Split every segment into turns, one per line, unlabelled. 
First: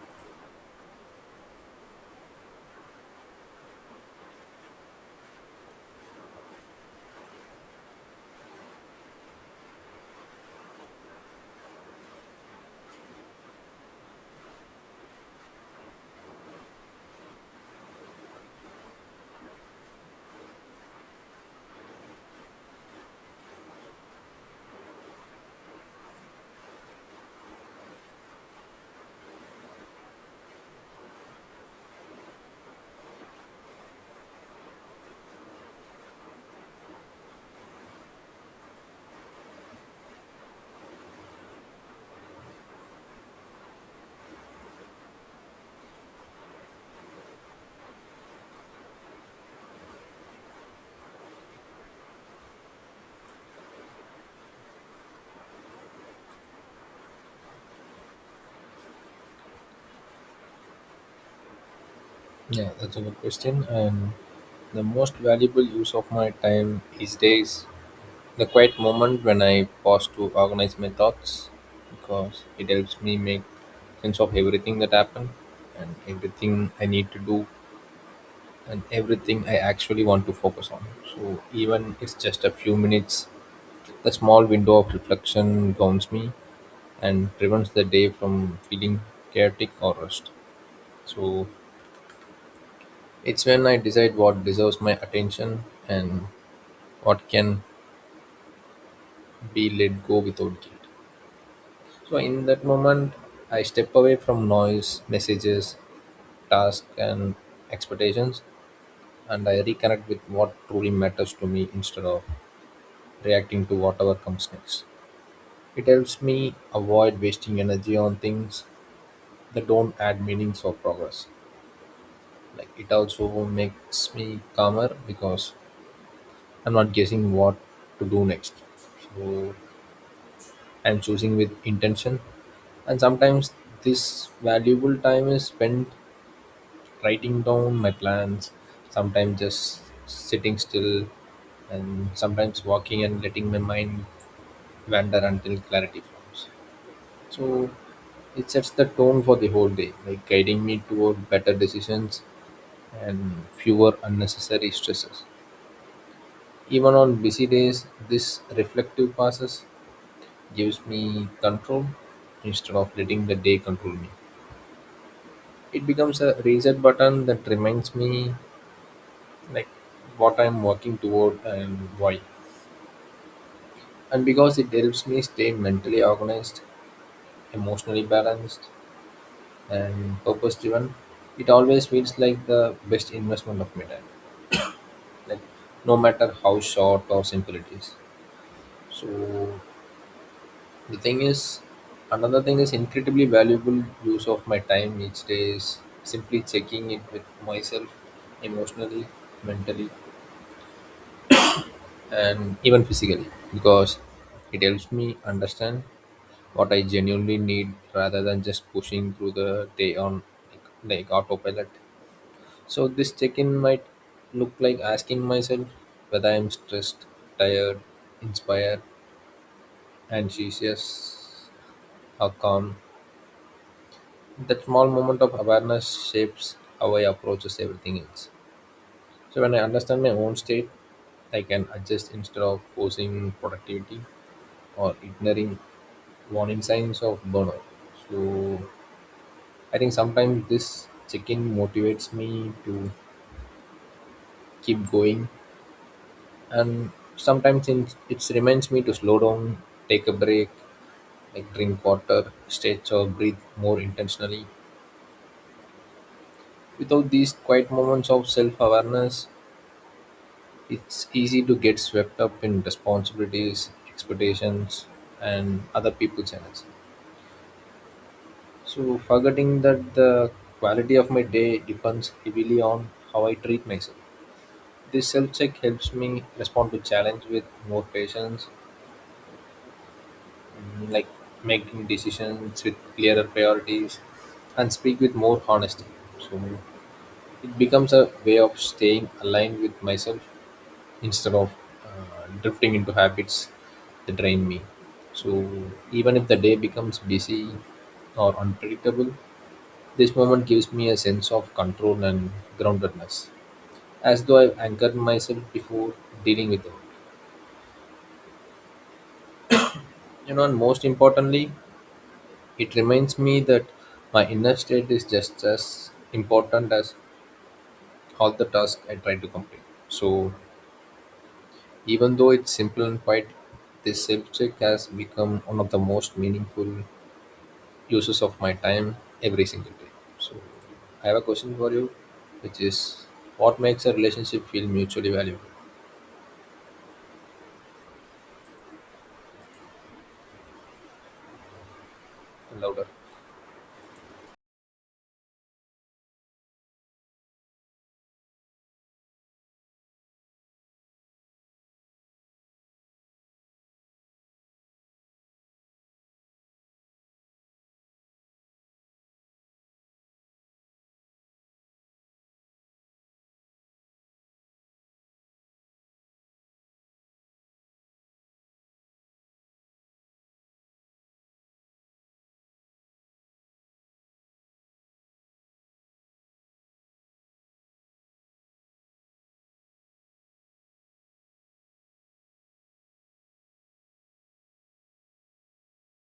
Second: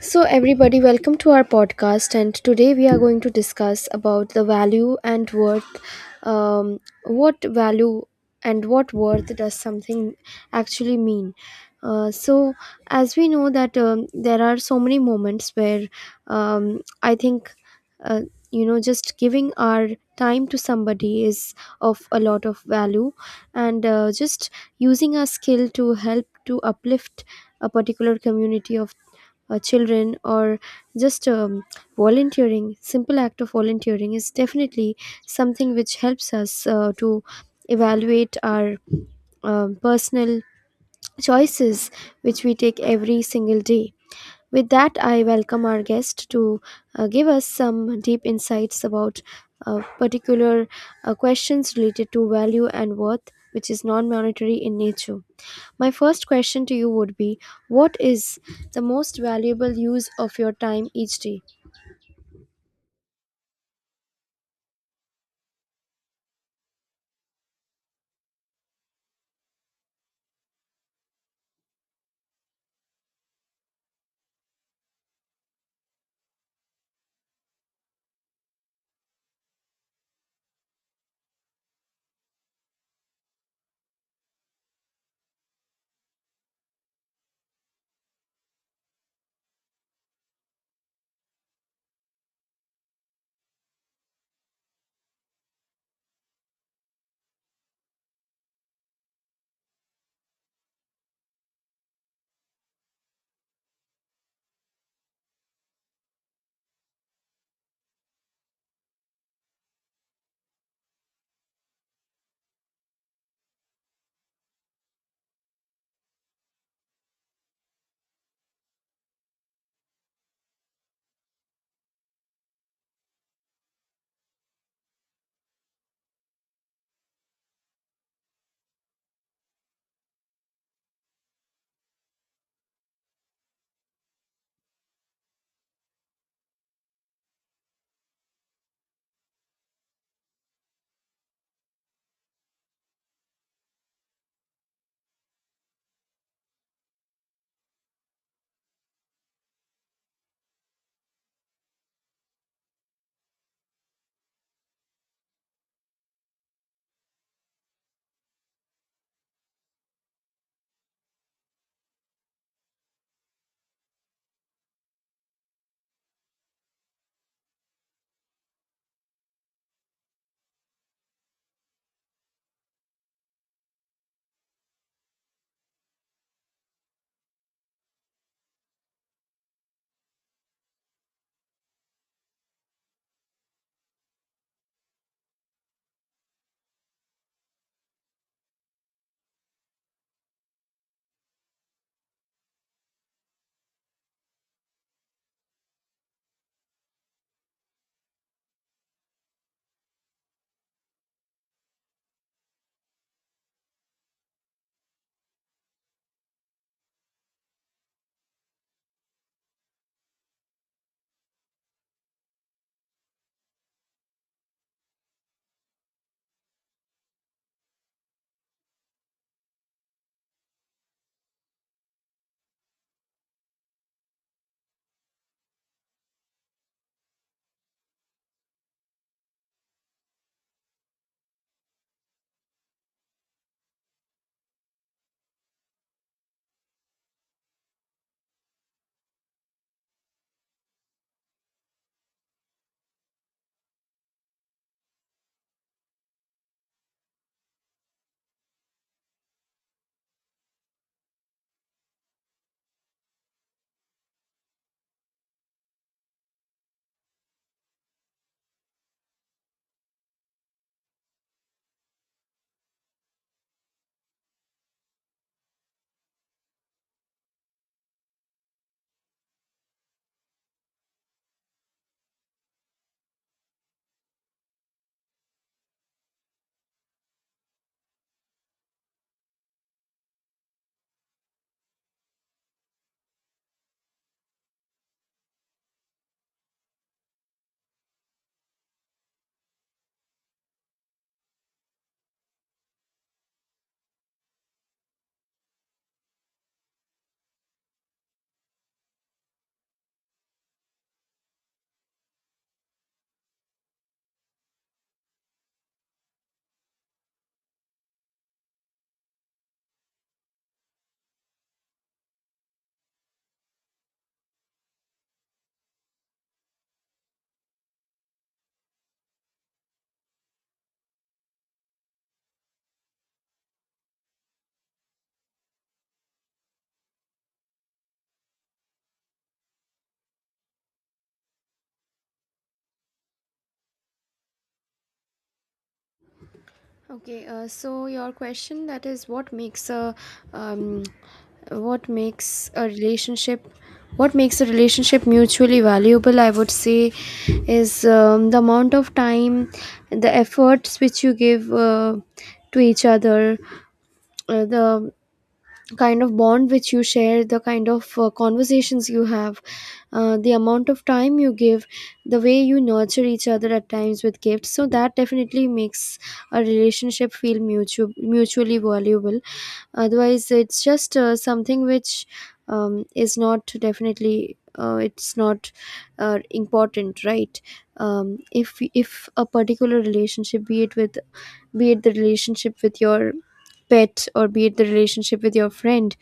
So everybody, welcome to our podcast, and today we are going to discuss about the value and worth. um, what value and what worth does something actually mean? So as we know that, there are so many moments where, I think, uh, you know, just giving our time to somebody is of a lot of value, and just using our skill to help to uplift a particular community of children, or just volunteering. Simple act of volunteering is definitely something which helps us to evaluate our personal choices which we take every single day. With that, I welcome our guest to give us some deep insights about particular questions related to value and worth, which is non-monetary in nature. My first question to you would be: what is the most valuable use of your time each day?
Yeah, that's a good question. And the most valuable use of my time these days, the quiet moment when I pause to organize my thoughts, because it helps me make sense of everything that happened and everything I need to do and everything I actually want to focus on. So even it's just a few minutes, the small window of reflection grounds me and prevents the day from feeling chaotic or rushed. So it's when I decide what deserves my attention and what can be let go without guilt. So in that moment, I step away from noise, messages, tasks, and expectations, and I reconnect with what truly matters to me instead of reacting to whatever comes next. It helps me avoid wasting energy on things that don't add meanings or progress. Like it also makes me calmer because I'm not guessing what to do next. So I'm choosing with intention. And sometimes this valuable time is spent writing down my plans, sometimes just sitting still, and sometimes walking and letting my mind wander until clarity comes. So it sets the tone for the whole day, like guiding me toward better decisions and fewer unnecessary stresses. Even on busy days, this reflective process gives me control instead of letting the day control me. It becomes a reset button that reminds me like what I'm working toward and why. And because it helps me stay mentally organized, emotionally balanced, and purpose driven, it always feels like the best investment of my time. Like no matter how short or simple it is. So the thing is, another thing is incredibly valuable use of my time each day is simply checking it with myself emotionally, mentally, and even physically, because it helps me understand what I genuinely need rather than just pushing through the day on like autopilot. So this check-in might look like asking myself whether I'm stressed, tired, inspired, anxious, or calm. That small moment of awareness shapes how I approaches everything else. So when I understand my own state, I can adjust instead of forcing productivity or ignoring warning signs of burnout. So I think sometimes this check-in motivates me to keep going, and sometimes it reminds me to slow down, take a break, like drink water, stretch or breathe more intentionally. Without these quiet moments of self-awareness, it's easy to get swept up in responsibilities, expectations, and other people's energy. So forgetting that the quality of my day depends heavily on how I treat myself. This self-check helps me respond to challenge with more patience, like making decisions with clearer priorities, and speak with more honesty. So it becomes a way of staying aligned with myself instead of drifting into habits that drain me. So even if the day becomes busy or unpredictable, this moment gives me a sense of control and groundedness, as though I've anchored myself before dealing with it. You know, and most importantly, it reminds me that my inner state is just as important as all the tasks I try to complete. So, even though it's simple and quiet, this self check has become one of the most meaningful uses of my time every single day. So, I have a question for you, which is what makes a relationship feel mutually valuable?
Okay, so your question, that is, what makes a um, what makes a
Louder.
relationship what makes a relationship mutually valuable? I would say is the amount of time, the efforts which you give to each other, the kind of bond which you share, the kind of conversations you have, the amount of time you give, the way you nurture each other at times with gifts. So that definitely makes a relationship feel mutually valuable. Otherwise, it's just something which is not, definitely. It's not important, right? If a particular relationship, be it the relationship with your pet, or be it the relationship with your friend,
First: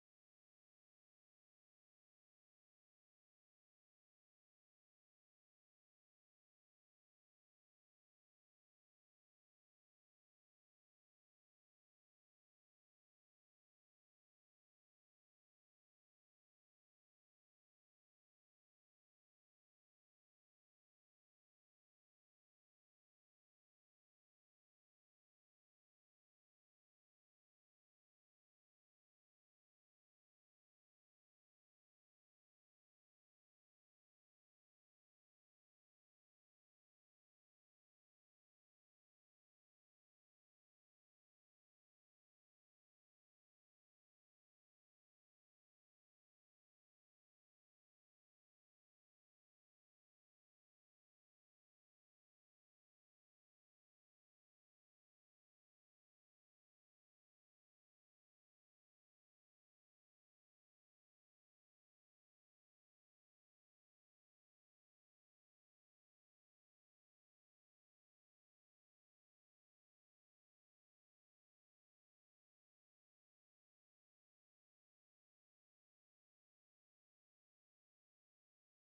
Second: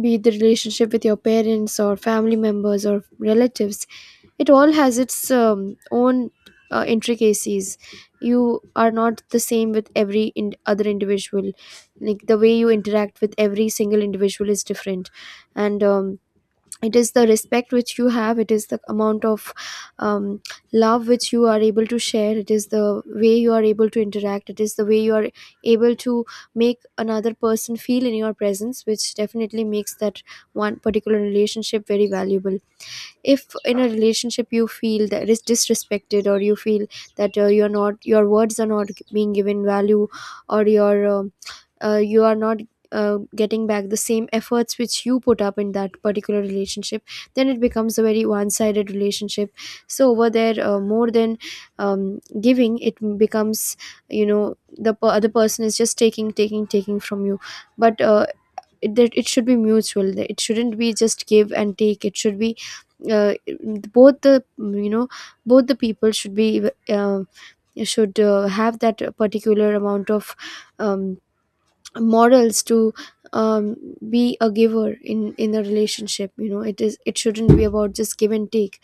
be it the relationship with your parents or family members or relatives, it all has its own intricacies. You are not the same with every other individual. Like, the way you interact with every single individual is different. And it is the respect which you have, it is the amount of um, love which you are able to share, it is the way you are able to interact, it is the way you are able to make another person feel in your presence, which definitely makes that one particular relationship very valuable. If in a relationship you feel that is disrespected, or you feel that you're not your words are not being given value, or your you are not getting back the same efforts which you put up in that particular relationship, then it becomes a very one-sided relationship. So over there, more than giving, it becomes, you know, the other person is just taking, taking, taking from you. But that it should be mutual, that it shouldn't be just give and take, it should be, uh, both, the, you know, both the people should be, should have that particular amount of um, morals to um, be a giver in a relationship. You know, it is, it shouldn't be about just give and take.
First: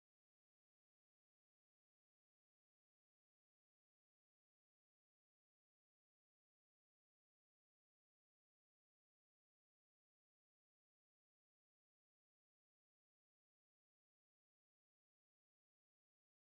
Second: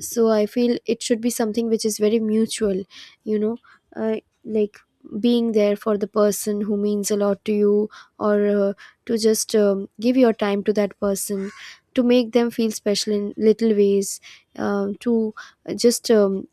So I feel it should be something which is very mutual, you know, uh, like being there for the person who means a lot to you, or to just give your time to that person, to make them feel special in little ways, to just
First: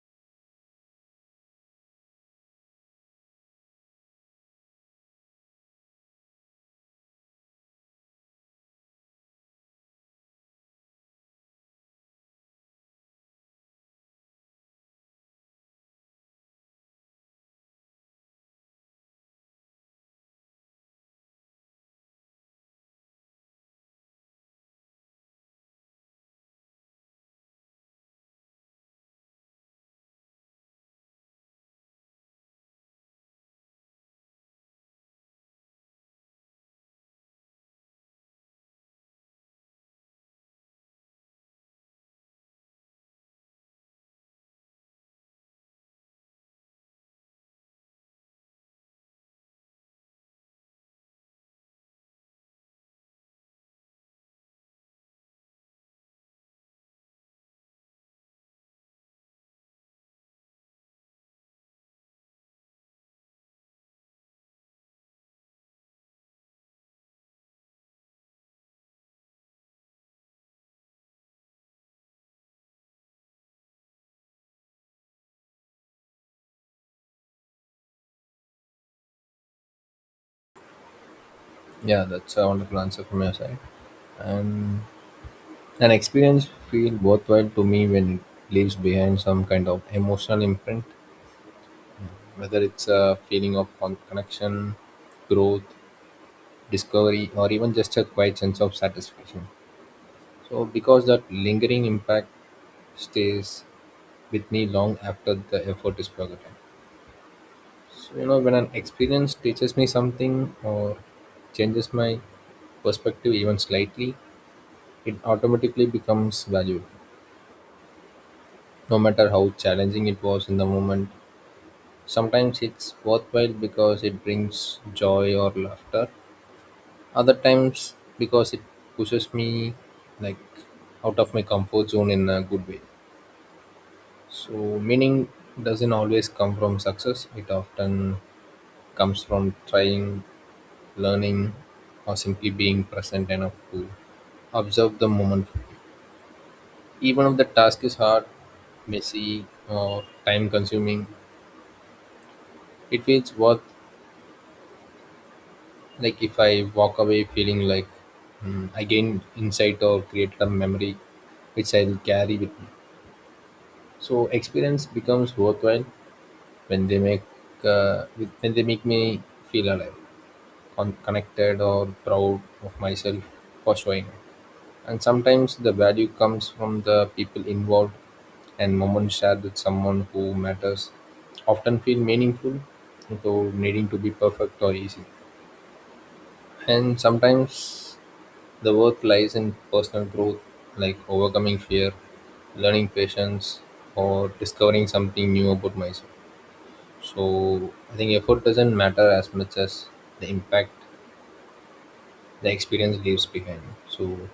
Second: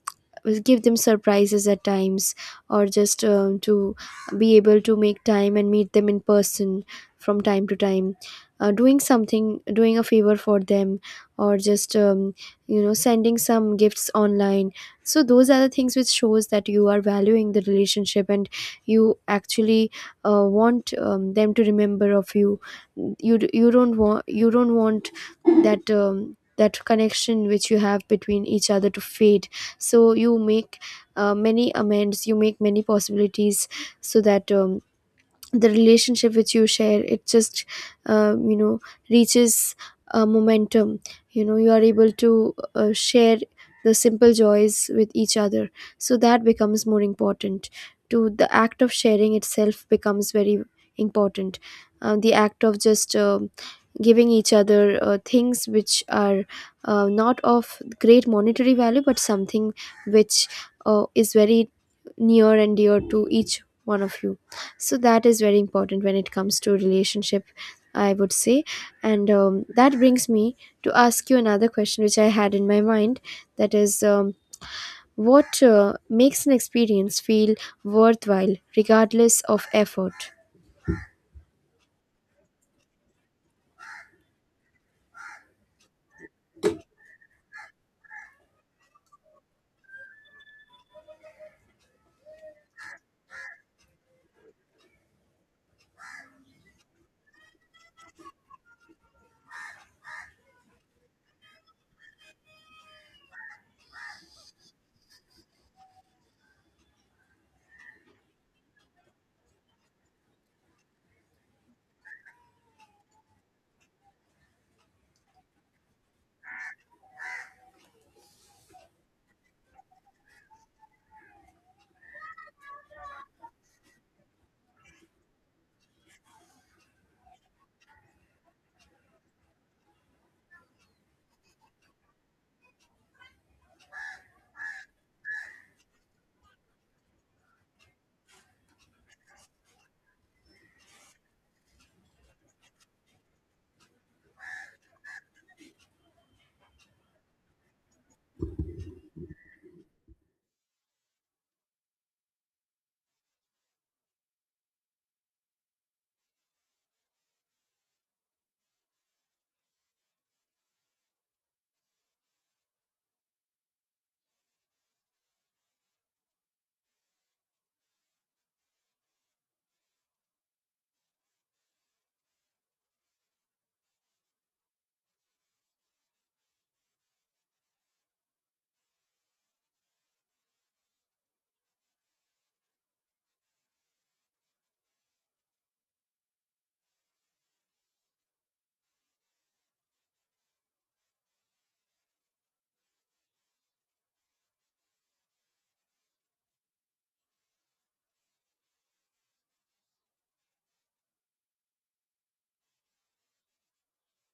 will give them surprises at times, or just to be able to make time and meet them in person from time to time, doing something, doing a favor for them, or just you know, sending some gifts online. So those are the things which shows that you are valuing the relationship, and you actually want them to remember of you. You you don't want, you don't want that that connection which you have between each other to fade. So you make many amends, you make many possibilities, so that the relationship which you share, it just, you know, reaches a momentum. You know, you are able to share the simple joys with each other. So that becomes more important. To the act of sharing itself becomes very important. The act of just giving each other things which are not of great monetary value, but something which is very near and dear to each one of you. So that is very important when it comes to relationship, I would say. And that brings me to ask you another question which I had in my mind. That is, what makes an experience feel worthwhile regardless of effort?
Yeah, that's a wonderful answer from your side. And an experience feels worthwhile to me when it leaves behind some kind of emotional imprint, whether it's a feeling of connection, growth, discovery, or even just a quiet sense of satisfaction. So, because that lingering impact stays with me long after the effort is forgotten. So, you know, when an experience teaches me something or changes my perspective even slightly, it automatically becomes valuable, no matter how challenging it was in the moment. Sometimes it's worthwhile because it brings joy or laughter. Other times because it pushes me, like, out of my comfort zone in a good way. So meaning doesn't always come from success. It often comes from trying, learning, or simply being present enough to observe the moment fully. Even if the task is hard, messy, or time consuming, it feels worth like if I walk away feeling like, I gained insight or created a memory which I'll carry with me. So experience becomes worthwhile when they make when they make me feel alive, connected or proud of myself for showing up. And sometimes the value comes from the people involved, and moments shared with someone who matters often feel meaningful without needing to be perfect or easy. And sometimes the work lies in personal growth, like overcoming fear, learning patience, or discovering something new about myself. So I think effort doesn't matter as much as the impact the experience leaves behind. So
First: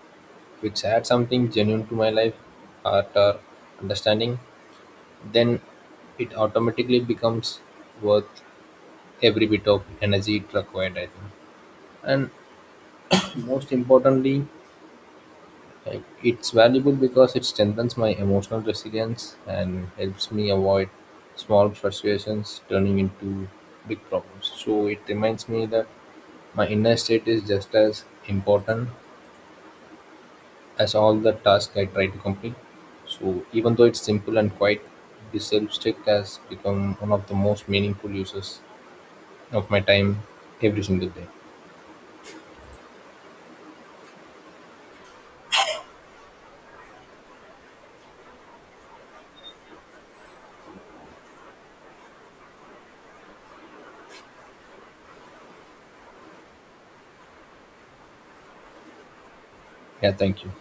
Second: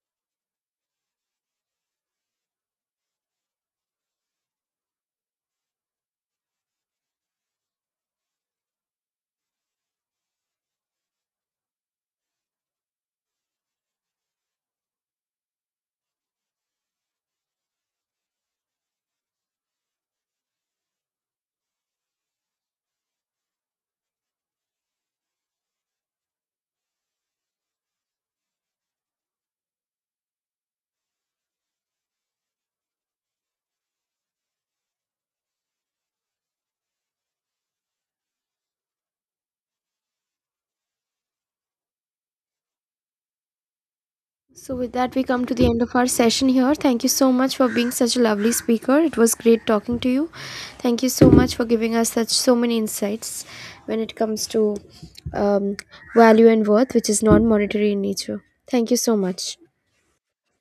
if it's add something genuine to my life, heart, or understanding, then it automatically becomes worth every bit of energy it required, I think. And most importantly, like, it's valuable because it strengthens my emotional resilience and helps me avoid small frustrations turning into big problems. So it reminds me that my inner state is just as important as all the tasks I try to complete. So even though it's simple and quiet, this self check has become one of the most meaningful uses of my time every single day.
So, with that, we come to the end of our session here. Thank you so much for being such a lovely speaker. It was great talking to you. Thank you so much for giving us such so many insights when it comes to um, value and worth, which is non monetary in nature. Thank you so much.
Yeah, thank you.